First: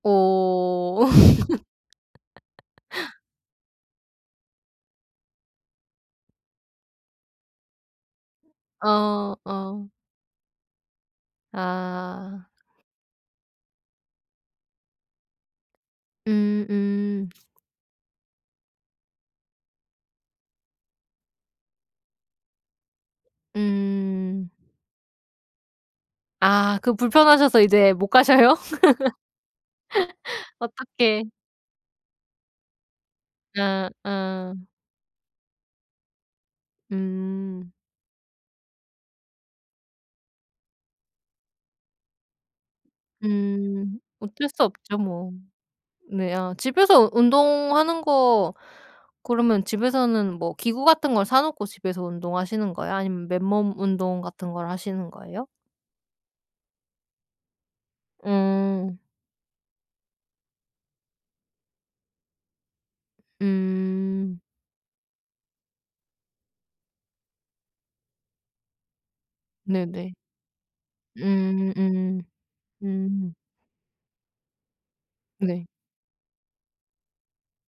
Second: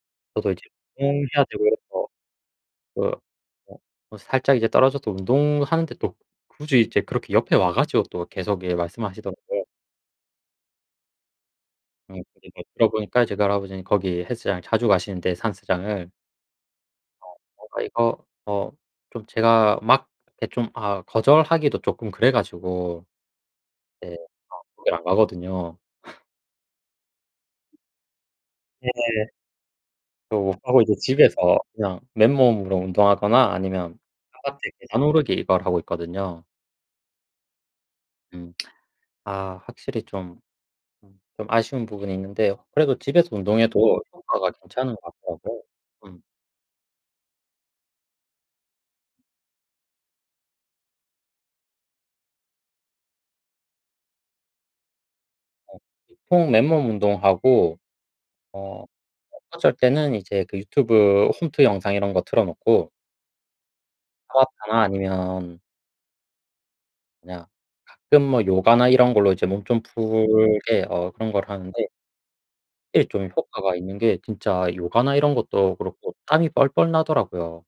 저도 이제 어. 운동해야 되고 이래서 그 어 어 살짝 이제 떨어져도 운동하는데 또 굳이 이제 그렇게 옆에 와 가지고 또 계속 예 어. 말씀하시더라고요. 어. 음 아. 그리고 들어 보니까 이제 그 할아버지는 거기 헬스장을 자주 가시는데 산스장을 음 음. 어 뭔가 이거 어 좀 제가 막 이렇게 좀 아우 거절하기도 쪼끔 그래 가지고 예 음. 어 거기를 안 가거든요. 아. 그럼 불편하셔서 이제 못 가셔요? 네네. [unintelligible] 하고 이제 어떡해. 집에서 그냥 맨몸으로 운동하거나 어. 아니면 어. 바깥에 계단 오르기 이걸 하고 있거든요. 음. 음. 아 확실히 좀 음 좀 아쉬운 부분이 있는데요. 그래도 집에서 음. 운동해도 어쩔 효과가 수 괜찮은 없죠 것 뭐. 같더라고요. 음. 네 아 집에서 운동하는 거 그러면 집에서는 뭐 기구 같은 걸 사 놓고 집에서 운동하시는 거예요? 아니면 맨몸 운동 같은 걸 하시는 거예요? 어. 보통 맨몸 운동하고 어 음. 어쩔 때는 이제 그 유튜브 홈트 영상 이런 거 틀어 놓고 음. 타바타나 아니면 그냥 가끔 뭐 요가나 이런 걸로 이제 몸 좀 네네. 풀게 어 그런 걸 음 하는데 음. 예 좀 음. 효과가 있는 게 진짜 요가나 이런 네. 것도 그렇고 땀이 뻘뻘 나더라고요.